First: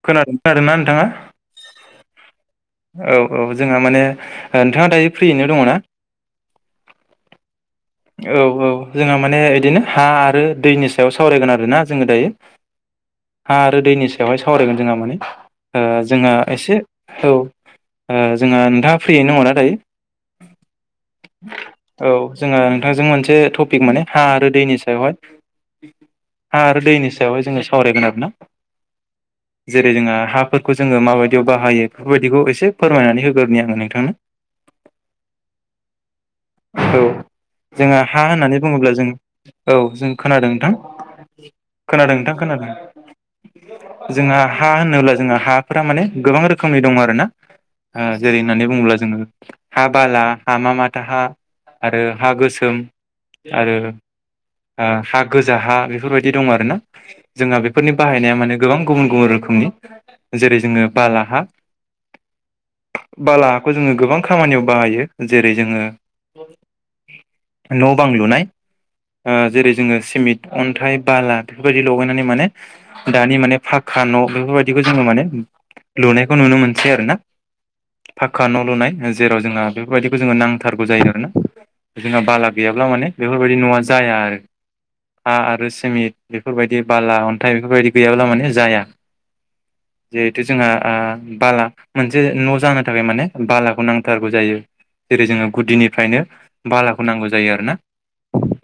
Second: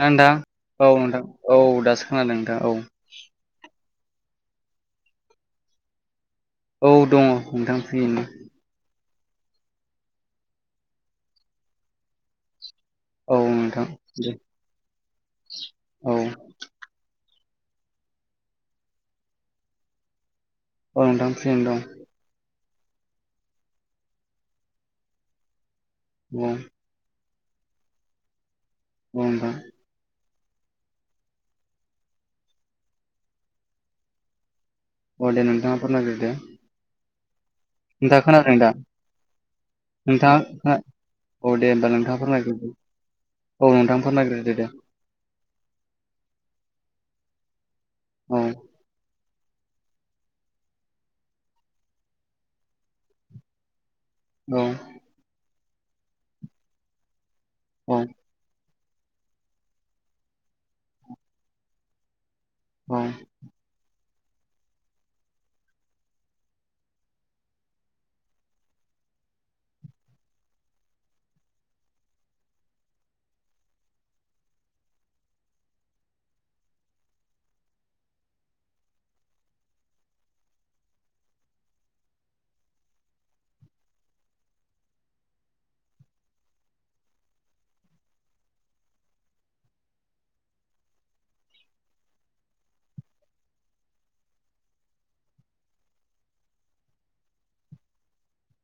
[unintelligible] नोंथां खोनादों खोनादोंना औ नोंथाङा नोंथां औ दासो खोनादों नोंथां औ औ-औ जोंहा माने नोंथाङा दायो फ्रियैनो दङना औ दङ नोंथां फ्रियैनो औ औ जोंहा माने इदिनो हा आरो दैनि सायाव सावरायगोन आरोना जोङो दायो औ हा आरो नोंथां दैनि दे सायावहाय सावरायगोन जोंहा माने औ जोंहा एसे औ जोंहा नोंथाङा फ्रियैनो दङना दायो औ नोंथां फ्रियैनो दं औ जोंहा नोंथांजों मोनसे टपिक माने हा आरो दैनि सायावहाय औ हा आरो दैनि सायावहाय जोङो सावरायगोन आरोना नंगौ नोंथां जेरै जोंहा हाफोरखौ जोङो माबायदियाव बाहायो बेफोरबायदिखौ एसे फोरमायनानै होग्रोनि आङो नोंथांनो औ दे नोंथाङा फोरमायग्रोदो औ जोङो हा नोंथाङा खोनादों होननानै दा बुङोब्ला जों औ जों नोंथाङा खोनादों नोंथां खोना औ दे होमबा नोंथाङा खोनादों नोंथां फोरमायग्रोदो औ नोंथां खोनादों जोंहा फोरमायग्रोदो दे हा होनोब्ला जोंहा हा फोरा माने गोबां रोखोमनि दङ आरोना औ जेरै होननानै बुङोब्ला जोङो हा बाला हामा माथा हा आरो हा गोसोम आरो औ हा गोजा हा बेफोरबायदि दं आरोना जोंहा बेफोरनि औ बाहायनाया माने गोबां गुबुन गुबुन रोखोमनि जेरै जोंङो बाला हा औ बाला हाखौ जोंङो गोबां खामानियाव बाहायो जेरै जोंङो न' बां लुनाय जेरै जोंङो सिमिन्ट अन्थाइ बाला बेफोरबायदि लगायनानै माने दानि माने फाकखा न' बेफोरबायदिखौ जोंङो माने लुनायखौ नुनो मोनसै आरोना फाकखा न' लुनाय जेराव जोंहा बेफोरबायदिखौ जोंङो नांथारगौ जायो आरोना जोंना बाला गैयाब्ला माने बेफोरबायदि न'आ जाया आरो हा आरो सिमिट बेफोरबायदि बाला अन्थाइ बेफोरबायदि गैयाब्ला माने जाया जिहेथु जोंहा आ बाला मोनसे न' जानो थाखाय माने बालाखौ नांथारगौ जायो जेरै जोंङो गुदिनिफ्रायनो बालाखौ नांगौ जायो आरोना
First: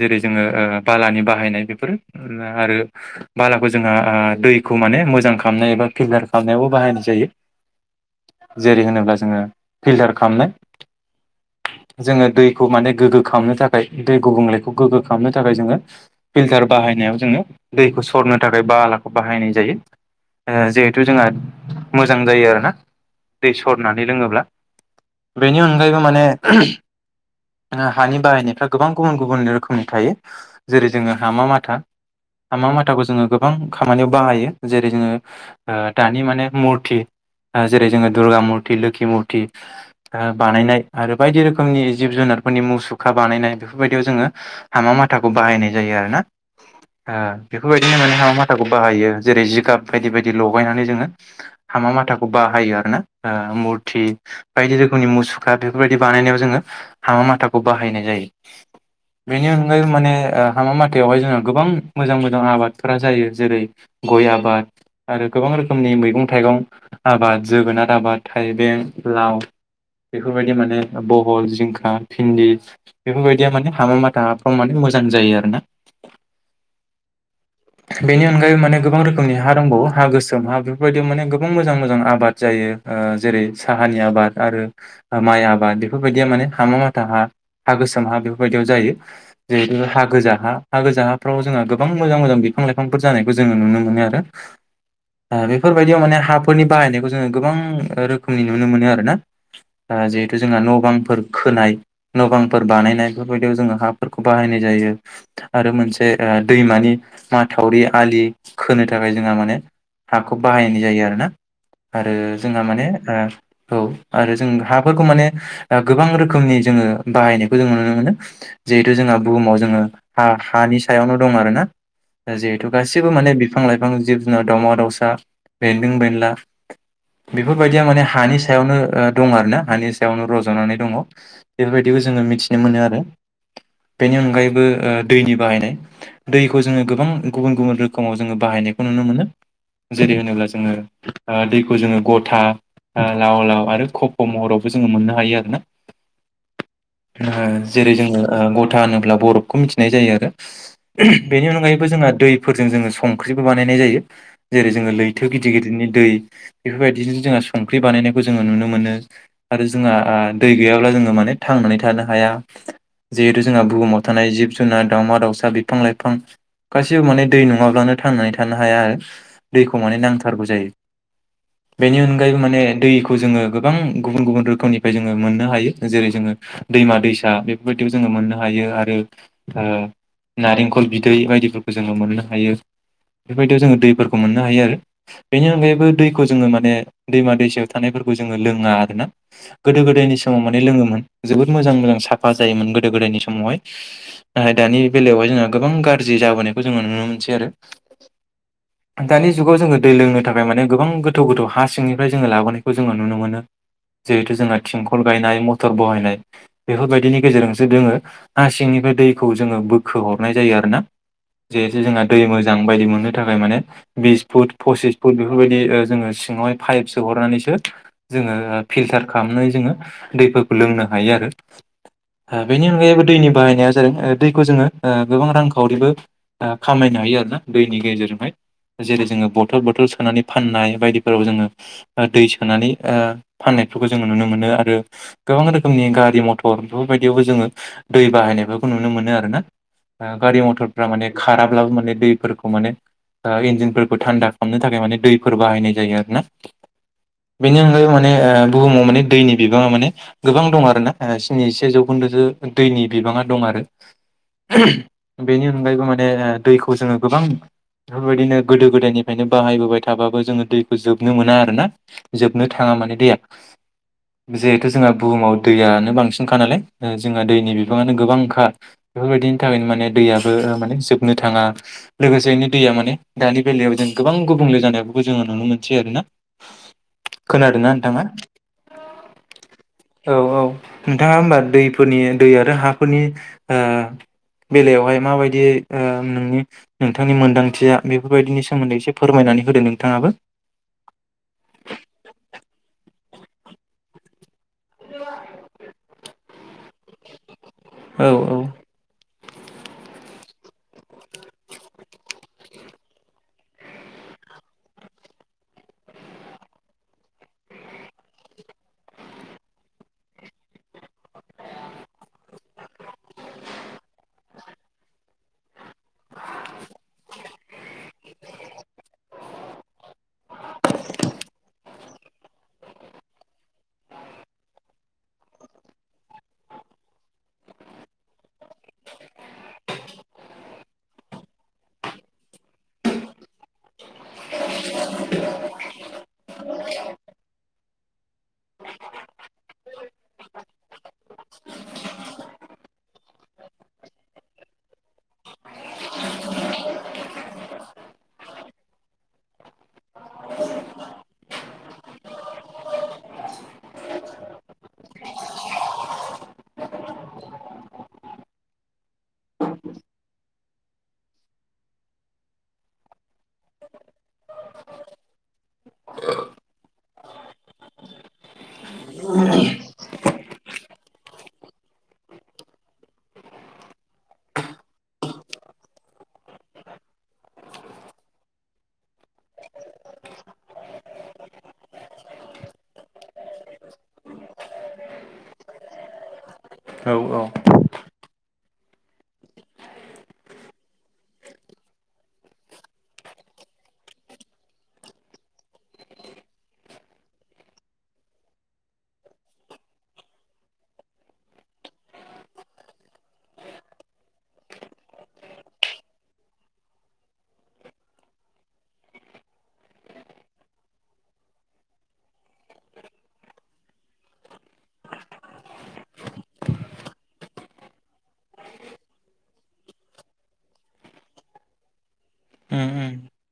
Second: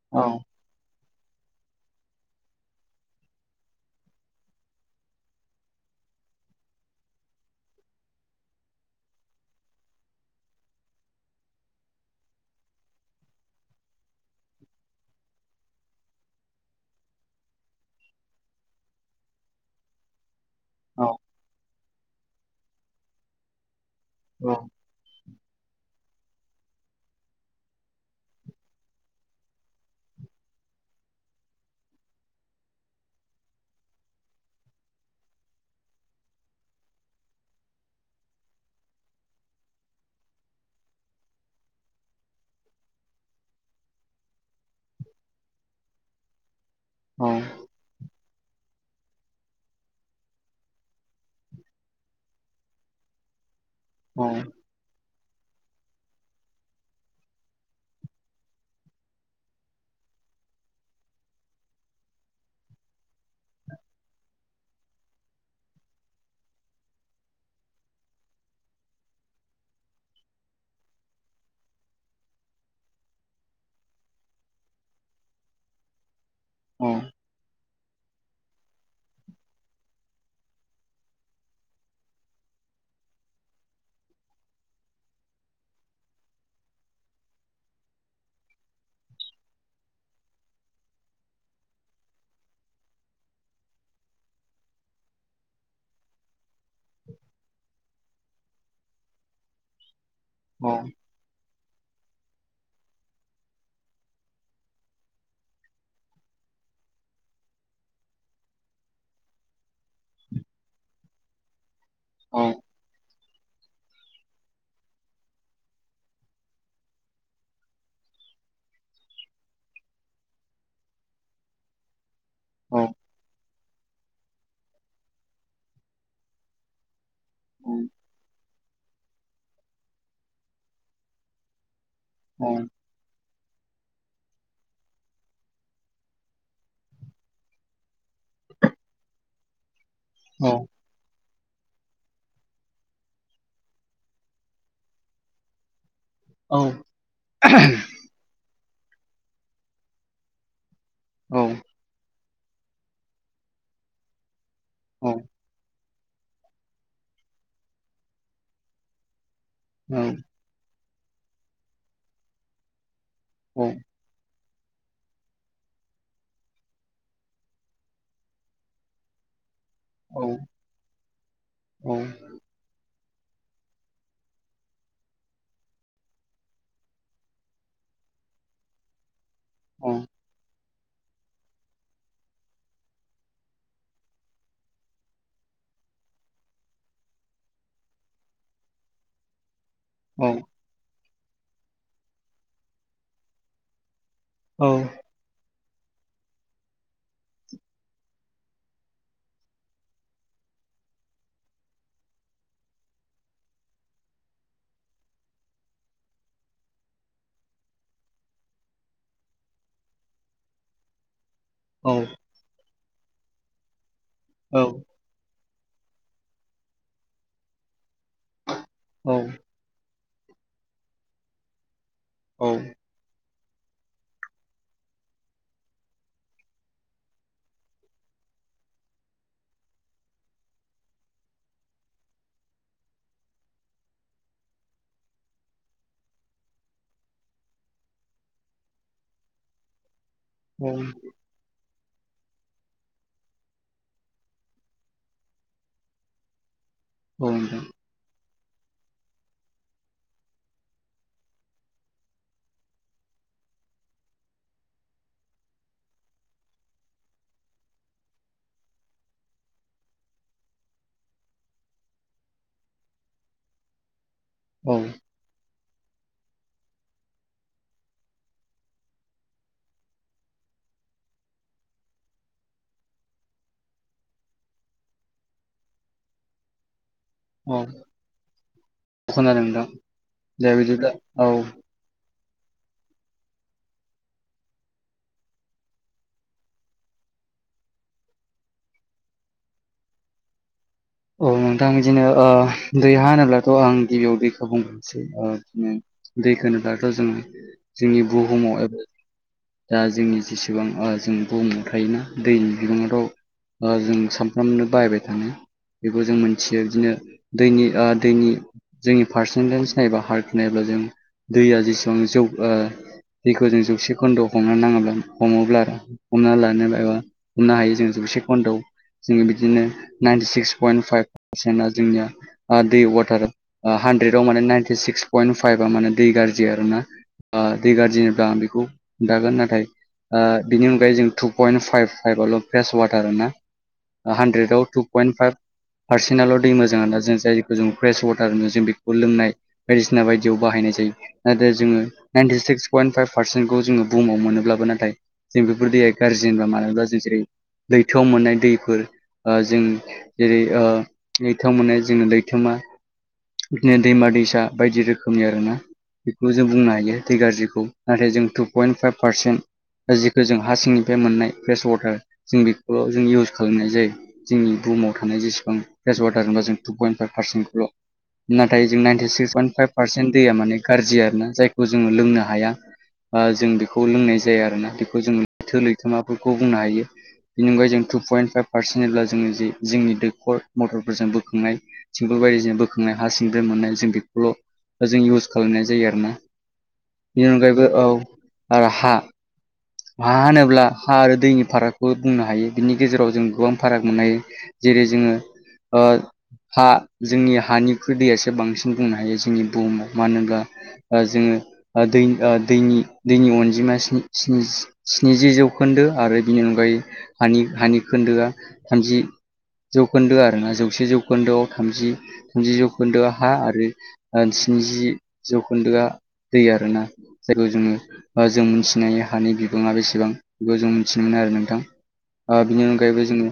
जेरै औ जोंङो ओ बालानि बाहायनाय बेफोर आरो बालाखौ जोंहा दैखौ माने मोजां खालामनाय एबा फिल्टार खालामनायावबो बाहायनाय जायो। जेरै होनोब्ला जोंङो फिल्टार खालामनाय जोंङो दै खौ माने गोग्गो खालामनो थाखाय दै गुबुंलेखौ गोग्गो खालामनो थाखाय जोंङो फिल्टार बाहायनायाव जोंङो दैखौ सरनो थाखाय बालाखौ बाहायनाय जायो। जिहेथु औ जोंहा मोजां जायो आरोना दै सरनानै लोंङोब्ला औ बेनि अनगायैबो माने हानि बाहायनायफ्रा गोबां गुबुन गुबुन रोखोमनि थायो जेरै जोंङो हामा माथा हामा माथाखौ जोंङो गोबां खामानियाव बाहायो जेरै जोंङो दानि माने मुरथि जेरै जोंङो दुर्गा मुरथि लोखि मुरथि बानायनाय आरो बायदि रोखोमनि जिब जुनारफोरनि मुसुखा बानायनाय बेफोरबायदियाव जोंङो हामा माथाखौ बाहायनाय जायो आरोना औ बेफोरबायदिनो माने हामा माथाखौ बाहायो जेरै जिगाब बायदि बायदि लगायनानै जोंङो हामा माथाखौ बाहायो आरोना आ मुरथि औ बायदि रोखोमनि मुसुखा बेफोरबायदि बानायनायाव जोंङो हामा माथाखौ बाहायनाय जायो। [inaudible] बेनि अनगायै माने हामा मथायावहाय जोंहा गोबां मोजां मोजां आबादफोरा जायो जेरै - गय आबाद आरो गोबां रोखोमनि मैगं थाइगं आबाद जोगोनार आबाद थाइबें लाव बेफोर बायदि माने बहल जिंखा भिन्दि बेफोरबायदिया माने हाबा माथाफ्राव माने मोजां जायो आरो ना अ बेनि अनगायै माने गोबां रोखोमनि हा दंबावो गोसोम हा बेफोर बायदियाव माने गोबां मोजां मोजां आबाद जायो। जेरै साहानि आबाद आरो माइ आबाद बेफोरबायदिया माने हामा माथा हा हा गोसोम हा बेफोरबायदियाव जायो। जिहेथु हा गोज हा हा गोजा हाफ्राव जोंहा गोबां मोजां मोजां बिफां लाइफांफोर जानायखौ जोंङो नुनो मोनो आरो [inaudible] बेफोरबायदियाव माने हाफ फोरनि बाहायनायखौ जोंङो गोबां रोखोमनि नुनो मोनो आरोना जिहेथु जोंहा औ न' बांफोर खोनाय न' बांफोर बानायनाय बेफोरबायदियाव जोंङो हाफोरखौ बाहायनाय जायो। आरो मोनसे दैमानि माथावरि आलि खोनो थाखाय जोंहा माने हाखौ बाहायनाय जायो आरो ना आरो औ जोंहा माने औ आरो जों हाफोरखौ माने गोबां रोखोमनि जोंङो बाहायनायखौ जोंङो नुनो मोनो जिहेथु जोंहा बुहुमाव जोंङो ह हानि सायावनो दं आरोना दा जिहेथु गासिबो माने बिफां-लाइफां, जिब-जुनार, दावमा-दावउसा, बेन्दों-बेनला बेफोर बायदिया माने हानि सायावनो ओ दं आरो ना हानि सायावनो रज'नानै दङ'। बेफोर बायदिखौ जोङो मिथिनो मोनो आरो बेनि अनगायैबो ओ दैनि बाहायनाय। दैखौ जोङो गोबां गुबुन गुबुन रोखोमाव जोङो बाहायनायखौ नुनो मोनो। जेरै होनोब्ला औ जोङो ओ दैखौ जोङो गथा ओ लाव लाव आरो खफ' महरावबो जोङो मोननो हायो आरोना। औ ओ जेरै जोङो ओ गथा होनोब्ला बरफखौ मिथिनाय जायो आरो। [inaudible] बेनि अनगायैबो जोंहा दैफोरजों जोङो संख्रिबो बानायनाय जायो जेरै जोङो लैथो गिदिर गिदिर गिदिरनि दै बेफोर बायदिजों जोंहा संख्रि बानायनायखौ जोङो नुनो मोनो आरो जोंहा ओ दै गैयाब्ला जोङो माने थांनानै थानो हाया जिहेथु जोंहा बुहुमाव थानाय जिब-जुनार, दावउमा-दाउसा, बिफां-लाइफां गासिबो माने दै नङाब्लानो थांनानै थानो हाया आरो। दैखौ मान नांथारगौ जायो। बेनि अनगायैबो माने दैखौ जोङो गोबां गुबुन गुबुन रोखोमनिफ्राय जों जोङो मोननो हायो जेरै जोङो दैमा दैसा बेफोर बायदियाव जोङो मोननो हायो आरो ओ नारेंखल बिदै बायदिफोरखौ जोङो मोननो हायो। बेफोर बायदियाव जोङो दैफोरखौ मोननो हायो आरो। बेनि अनगायैबो दैखौ जोङो माने दैमा दैसायाव थानायफोरखौ जोङो लोङा आरोना। गोदो गोदायनि समाव माने लोङोमोन जोबोद मोजां मोजां साफा जायोमोन गोदो गोदायनि समावहाय ओ औ औ दानि बेलायावहाय जोंहा गोबां गाज्रि जाबोनायखौ जोङो नुनो मोनसै आरो। [inaudible] दानि जुगाव जोङो दै लोंनो थाखाय माने गोबां गोथौ गोथौ हा सिंनिफ्राय जोङो लाबोनायखौ जोङो नुनो मोनो। जिहेथु जोंना थिंखल गायनाय मथर बहायनाय बेफोर बायदिनि गेजेरजोंसो जोङो हा सिंनिफ्राय दैखौ जोङो बोखो हरनाय जायो आरो ना। जिहेतु औ जोंना दै मोजां बायदि मोननो थाखाय माने बिस फुट औ फसिस बेफोर बायदि ओ जोङो सिङावहाय पाइप सो हरनानैसो जोङो फिल्टार औ खालामनाय जा जोङो दैफोरखौ लोंनो हायो आरो ओ औ बेनि अनगायैबो दैनि बाहायनाया जादों ओ दैखौ जोङो ओ गोबां रांखावरिबो ओ खामायनो हायो आरो ना दैनि गेजेरजोंहाय। जेरै जोङो बथल बथल सोनानै फाननाय बायदिफोराव जोङो ओ दै सोनानै ओ फाननायफोरखौ जोङो नुनो मोनो आरो। गोबां रोखोमनि गारि-मथर बेफोर बायदियावबो जोङो दै बाहायनायफोरखौ नुनो मोनो आरो ना। ओ औ गारि-मथरफ्रा माने खाराब्लाबो माने दैफोरखौ माने ओ इन्जिनफोरखौ थान्दा खालामनो थाखाय माने दैफोर बाहायनाय जायो आरो ना। बेनि नोंथां अनगायै माने ओ बुहुमाव माने दैनि बिबाङा माने गोबां दं आरो ना स्निजिसे जौखोन्दोसो दैनि बिबाङा दं आरो। [inaudible] बेनि अनगायैबो माने दैखौ जोङो गोबां बेफोर बायदिनो गोदो गोदायनिफ्रायनो बाहायबोबाय थाबाबो जोङो दैखौ जोबनो मोना आरो ना। जोबनो थाङा माने दैेया। जिहेथु औ जोंहा बुहुमाव दैयानो बांसिनखा नालाय ओ जोंहा दैनि बिबाङानो गोबांखा। बेफोर बायदिनि थाखायनो माने दैयाबो ओ माने जोबनो थाङा। लोगोसेनो दैया माने दानि बेलायाव जों गोबां गुबुंले जानायबो जोङो नुनो मोनसै आरो ना। [inaudible] खोनादों ना नोंथाङा? खोनादों नोंथां औ औ दे बिदिब्ला नोंथाङा औ होमबा दैफोरनि दै आरो हाफोरनि ओ बेलायावहाय माबायदि ओ नोंनि नोंथांनि मोनदांथिया बेफोर बायदिनि सोमोन्दै एसे फोरमायनानै होदो नोंथाङाबो। औ नोंथां बिदिनो ओ दै हा होनोब्लाथ' आं गिबियाव दैखौ बुंग्रांसै ओ बिदिनो दै होनोब्लाथ' जोङो औ जोंनि बुहुमाव एबा दा जोंनि जेसेबां ओ जों बुहुमाव थायोना दैनि बिबाङाथ' ओ जों सानफ्रामनो बाहायबाय थाङो बेखौ जों मिथियो बिदिनो दैनि आ दैनि जोंनि पारसेन्टेज नायोबा हार्क नायोब्ला जों दैया जेसेबां जौ ओ दैखौ जों जौसे खोन्दोआव हमनो नाङोब्ला हमोब्ला आरो हमना लानो एबा हमनो हायो जों जौसे घन्टायाव जोङो बिदिनो नाइनटि सिक्स पयन्ट फाइभ पारसेन्टआ जोंनिया दै वाटार हानद्रेदाव माने नाइनटि सिक्स पयन्ट फाइभा माने दै गाज्रि आरो ना आ दै गारजि होनोब्ला आं बेखौ खोनथागोन नाथाय ओ बिनि अनगायै जों टु पयन्ट फाइभ फाइभआवल' फ्रेस वाटार आरो ना हानड्रेडाव थु पइन्ट फाइभ फारसेनाल' दै मोजां ना जों जायखौ जों फ्रेस वाटार होनो जों बेखौ लोंनाय बायदिसिना बायदियाव बाहायनाय जायो नाथाय जोङो नाइनटि सिक्स पयन्ट फाइभ पारसेन्टखौ जोङो बुहुमाव मोनोब्लाबो नाथाय जों बेफोरदिाय गाज्रि होनबा मानो होनबा जों जेरै लैथोआव मोननाय दैफोर ओ जों जेरै लैथोयाव मोननाय जोंनो लैथोमा बिदिनो दैमा दैसा बायदि रोखोमनि आरो ना बेखौ जों बुंनो हायो दै गाज्रिखौ नाथाय जों टु पइन्ट फाइभ पारसेन्ट दा जिखौ जों हा सिंनिफ्राय मोननाय फ्रेस वाटार जों बेखौल' जों इउस खालामनाय जायो जोंनि बुहुमाव थानाय जेसेबां फेस वाटार होनबा जों टु पइन्ट फाइभ पार्सेन्टखौल' नाथाय जों ninety six point five percent दैया माने गाज्रि आरो ना जायखौ जोङो लोंनो हाया जों बेखौ लोंनाय जाया आरो ना बेखौ जों लैथो लैथोमाफोरखौ बुंनो हायो बि अनगायै जों टु पइन्ट फाइभ पारसेन्ट एब्ला जोङो जि जोंनि दैखर मटरफोरजों बोखांनाय थिग बायदिजों बोखांनाय हा सिंनिफ्राय मोननाय जों बेखौल' ओ जों इउस खालामनाय जायो आरोना औ औ बेनि अनगायैबो औ आरो हा हा होनोब्ला हा आरो दैनि फारागखौ बुंनो हायो बिनि गेजेराव जों गोबां फाराग मोन हायो जेरै जोङो ओ हा जोंनि हानिखुइ दैयासो बांसिन बुंनो हायो जोंनि बुहुमाव मानो होनोब्ला ओ जोङो दै दैनि दैनि अनजिमानि स्नि स्निजि स्निजि जौखोन्दो आरो बिनि अनगायै हानि हानि खोन्दोआ थामजि जौखोन्दो आरोना जौसे जौखोन्दोआव थामजि थामजि जौखोन्दोआव हा आरो स्निजि जौखोन्दोआ दै आरो ना जायखौ जोङो जों मोनथिनाय हानि बिबाङा बेसेबां बेखौ जों मिथिनो मोनो आरो नोंथां ओ बिनि उम उम अनगायैबो जोङो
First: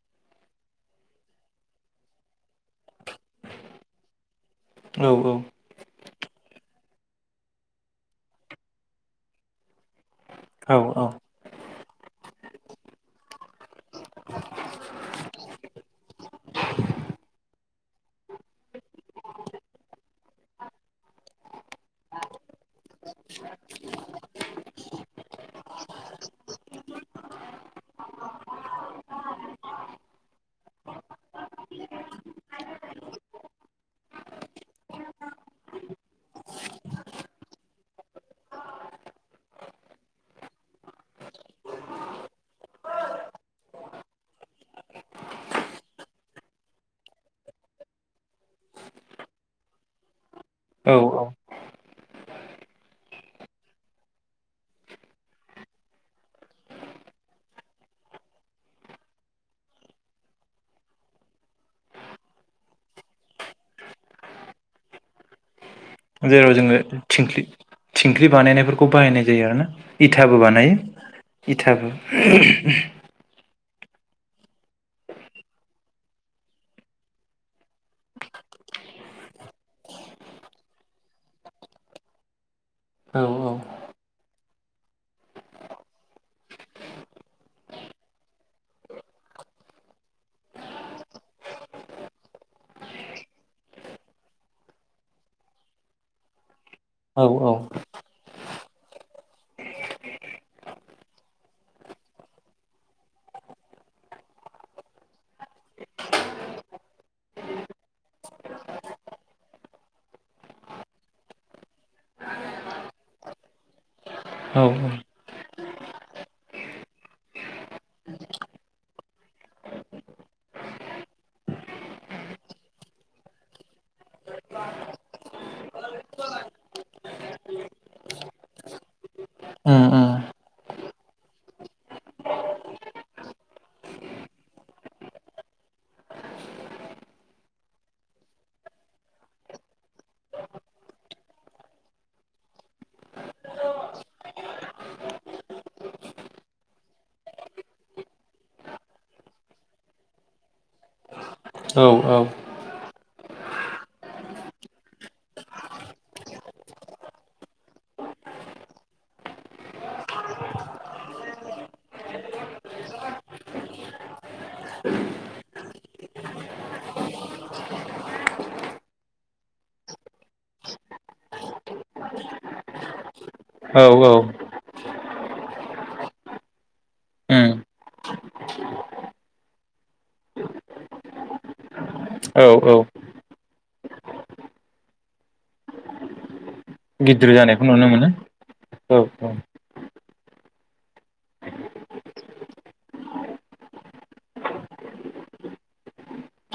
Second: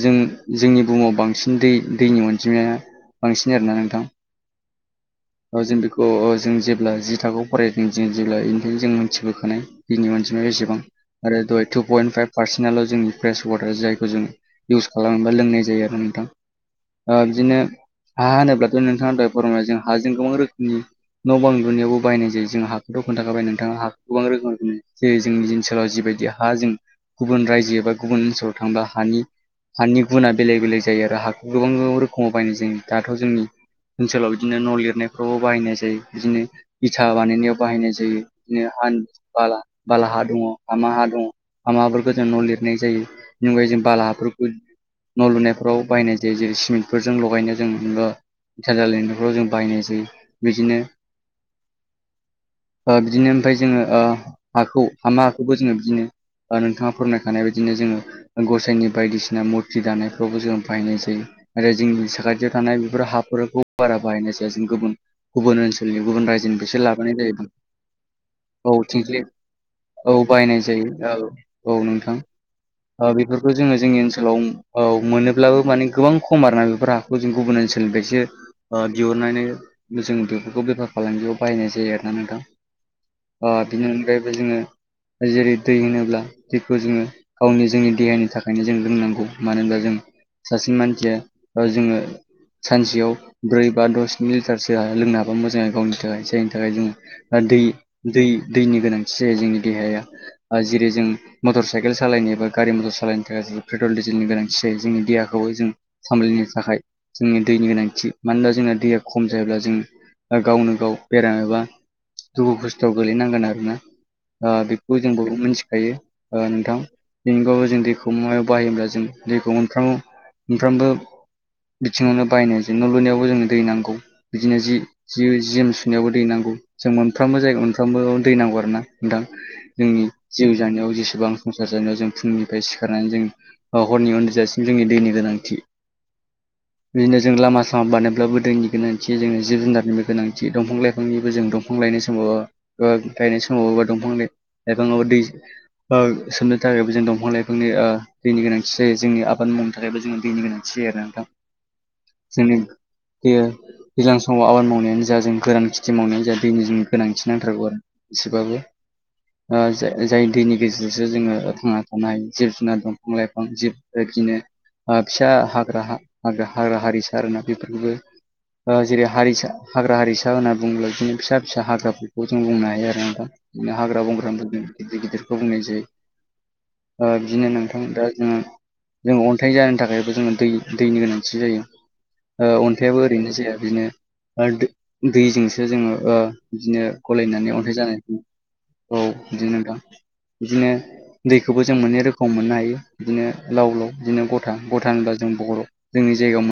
जों जोंनि बुहुमाव बांसिन दै दैनि अनजिमाया बांसिन आरोना नोंथां औ औ औ जों बेखौ जों जेब्ला जि थाखोआव फरायदों जों जेब्ला बेनिफ्राय जों मोनथिबोखानाय दैनि अनजिनाया औ एसेबां औ आरो दाहाय टु पइन्ट फाइभ पारसेन्ट आल' जोंनि फ्रेस वाटार जायखौ जोङो इउस खालामोबा लोंनाय जायो आरो नोंथां बिदिनो हा होनोब्लाथ' नोंथांनि थाखाय फोरमायबाय जों हाजों गोबां रोखोमनि न' बां लुनायावबो बायनाय जायो जों हाखौ खोन्थाखाबाय नोंथाङाखौ गोबां रोखोम जोंनि ओनसोलाव जिबायदि हा जों गुबुन रायजो एबा गुबुन ओनसोलाव थांबा हानि हानि गुना बेलेग बेलेग जायो आरो हाखौ गोबां रोखोमाव बायनाय जायो दाथ' जोंनि ओनसोलाव बिदिनो न' लिरनायफ्रावबो बाहायनाय जायो बिदिनो इटा बानायनायाव बाहायनाय जायो बिदिनो हा बाला बाला हा दङ हामा हा दङ माबाफोरखौ जों न' लिरनाय जायो बेनि अनगायै जों बालाफोरखौ न' लुनायफ्राव बाहायनाय जायो जेरै सिमेन्टफोरजों लगायनो जों मोनबा [unintelligible] न'फ्राव जों बायनाय जायो बिदिनो औ औ बिदिनो ओमफ्राय जोङो हाखौ हामा हाखौबो जोङो बिदिनो नोंथाङा फोरमायखानाय बायदिनो जोङो गसाइनि बायदिसिना मुद जि दानायफ्रावबो जों बाहायनाय जायो आरो जोंनि साखाथियाव थानाय बेफोर हाफोरखौ बारा बाहायनायसै जों गुबुन गुबुन ओनसोलनि गुबुन जेराव रायजोनि जोङो बिसोर लाबोनाय जाय थिंख्लि थिंख्लि बानायनायफोरखौ बाहायनाय जायो आरो ना औ इथाबो बायनाय बानायो जायो औ इथाबो नोंथां बेफोरखौ जोङो जोंनि ओनसोलाव औ मोनोब्लाबो माने गोबां खम आरोना बेफोर हाखौ जों गुबुन ओनसोलनिफ्रायसो बिहरनानै जों बेफोरखौ बेफार फालांगियाव बाहायनाय जायो आरोना नोंथां औ बिनि अनगायैबो जोङो जेरै दै होनोब्ला दैखौ जोङो गावनि जोंनि देहानि थाखायनो जों लोंनांगौ मानो होनबा जों सासे मानसिया जोङो सानसेयाव ब्रै बा दसनि लिटारसो लोंनो हाबा मोजाङै गावनि थाखाय जायनि थाखाय औ जोङो दै दै दैनि गोनांथि जायो जोंनि देहाया जेरै जों मटर साइकेल सालायनो एबा गारि मटर सालायनो थाखाय पेट्रल डिजेल नि गोनांथि जायो जोंनि देहाखौबो जों सामलायनो थाखाय जोंनो दैनि गोनांथि मानो होनबा जोंना दैया खम जायोब्ला जों गावनो गाव बेराम एबा दुखु खस्थ'आव गोलैनांगोन आरोना ओ औ बेखौ जों उम बयबो मिथिखायो नोंथां बेनि अनगायैबो जों दैखौ मायाव बाहायोब्ला जों दैखौ मोनफ्रोम मोनफ्रामबो बिथिङावनो बायनो जों न' लुनायावबो जोंनो दै नांगौ बिदिनो जि जिम सुनायावबो दै नांगौ जों मोनफ्रोमबो जाया मोनफ्रामबो दै नांगौ आरो ना नोंथां जोंनि उम जिउ जानायाव जेसेबां संसार जानायाव जों फुंनिफ्राय सिखारनानै जों हरनि उन्दुजासिम जोंनि दैनि गोनांथि बिदिनो जों लामा सामा बानायोब्लाबो दैनि गोनांथि जोङो जिब जुनारनिबो गोनांथि दंफां लाइफांनिबो जों दं दफां लायनाय समाव बबा गायनाय समावबा दंफां लाइफाङावबो दै सोमनो थाखायबो जों दंफां लाइफांनि ओ दैनि गोनांथि जायो जोंनि आबाद मावनो थाखायबो जोङो दैनि गोनांथि जायो आरो नोंथां औ औ जोंनि [unintelligible] दैज्लां समाव आबाद मावनायानो जा जों गोरान खेथि मावनायानो जा दैनि जों गोनांथि नांथारगौ आरो एसेबाबो जाय दैनि गेजेरावसो जोङो थांना थानाय जिब जुनार दं बिफां लाइफां जिब बे बादिनो फिसा हाग्रा हाग्रा हारिसा आरोना बेफोरखौबो जेरै हारिसा हाग्रा हारिसा होनना बुङोब्ला बिदिनो फिसा फिसा हाग्राफोरखौ जों बुंनो हायो आरो नोंथां हाग्रा औ औ बंग्राफोर गिदिर गिदिरखौ बुंनायसै बिदिनो उम नोंथां दा जोङो जोंङो अन्थाइ जानो थाखायबो जोङो दै दैनि गोनांथि जायो ओ औ औ अन्थायाबो ओरैनो जाया बिदिनो दैजोंसो जोङो बिदिनो गिदिर गलायनानै अन्थाइ नुनो मोनो जानायखौ औ बिदिनो नोंथां बिदिनो दैखौबो जों मोननै रोखोमाव मोननो हायो बिदिनो लाव लाव बिदिनो गथा गथा होनबा जों बर' जोंनि जायगायाव मोन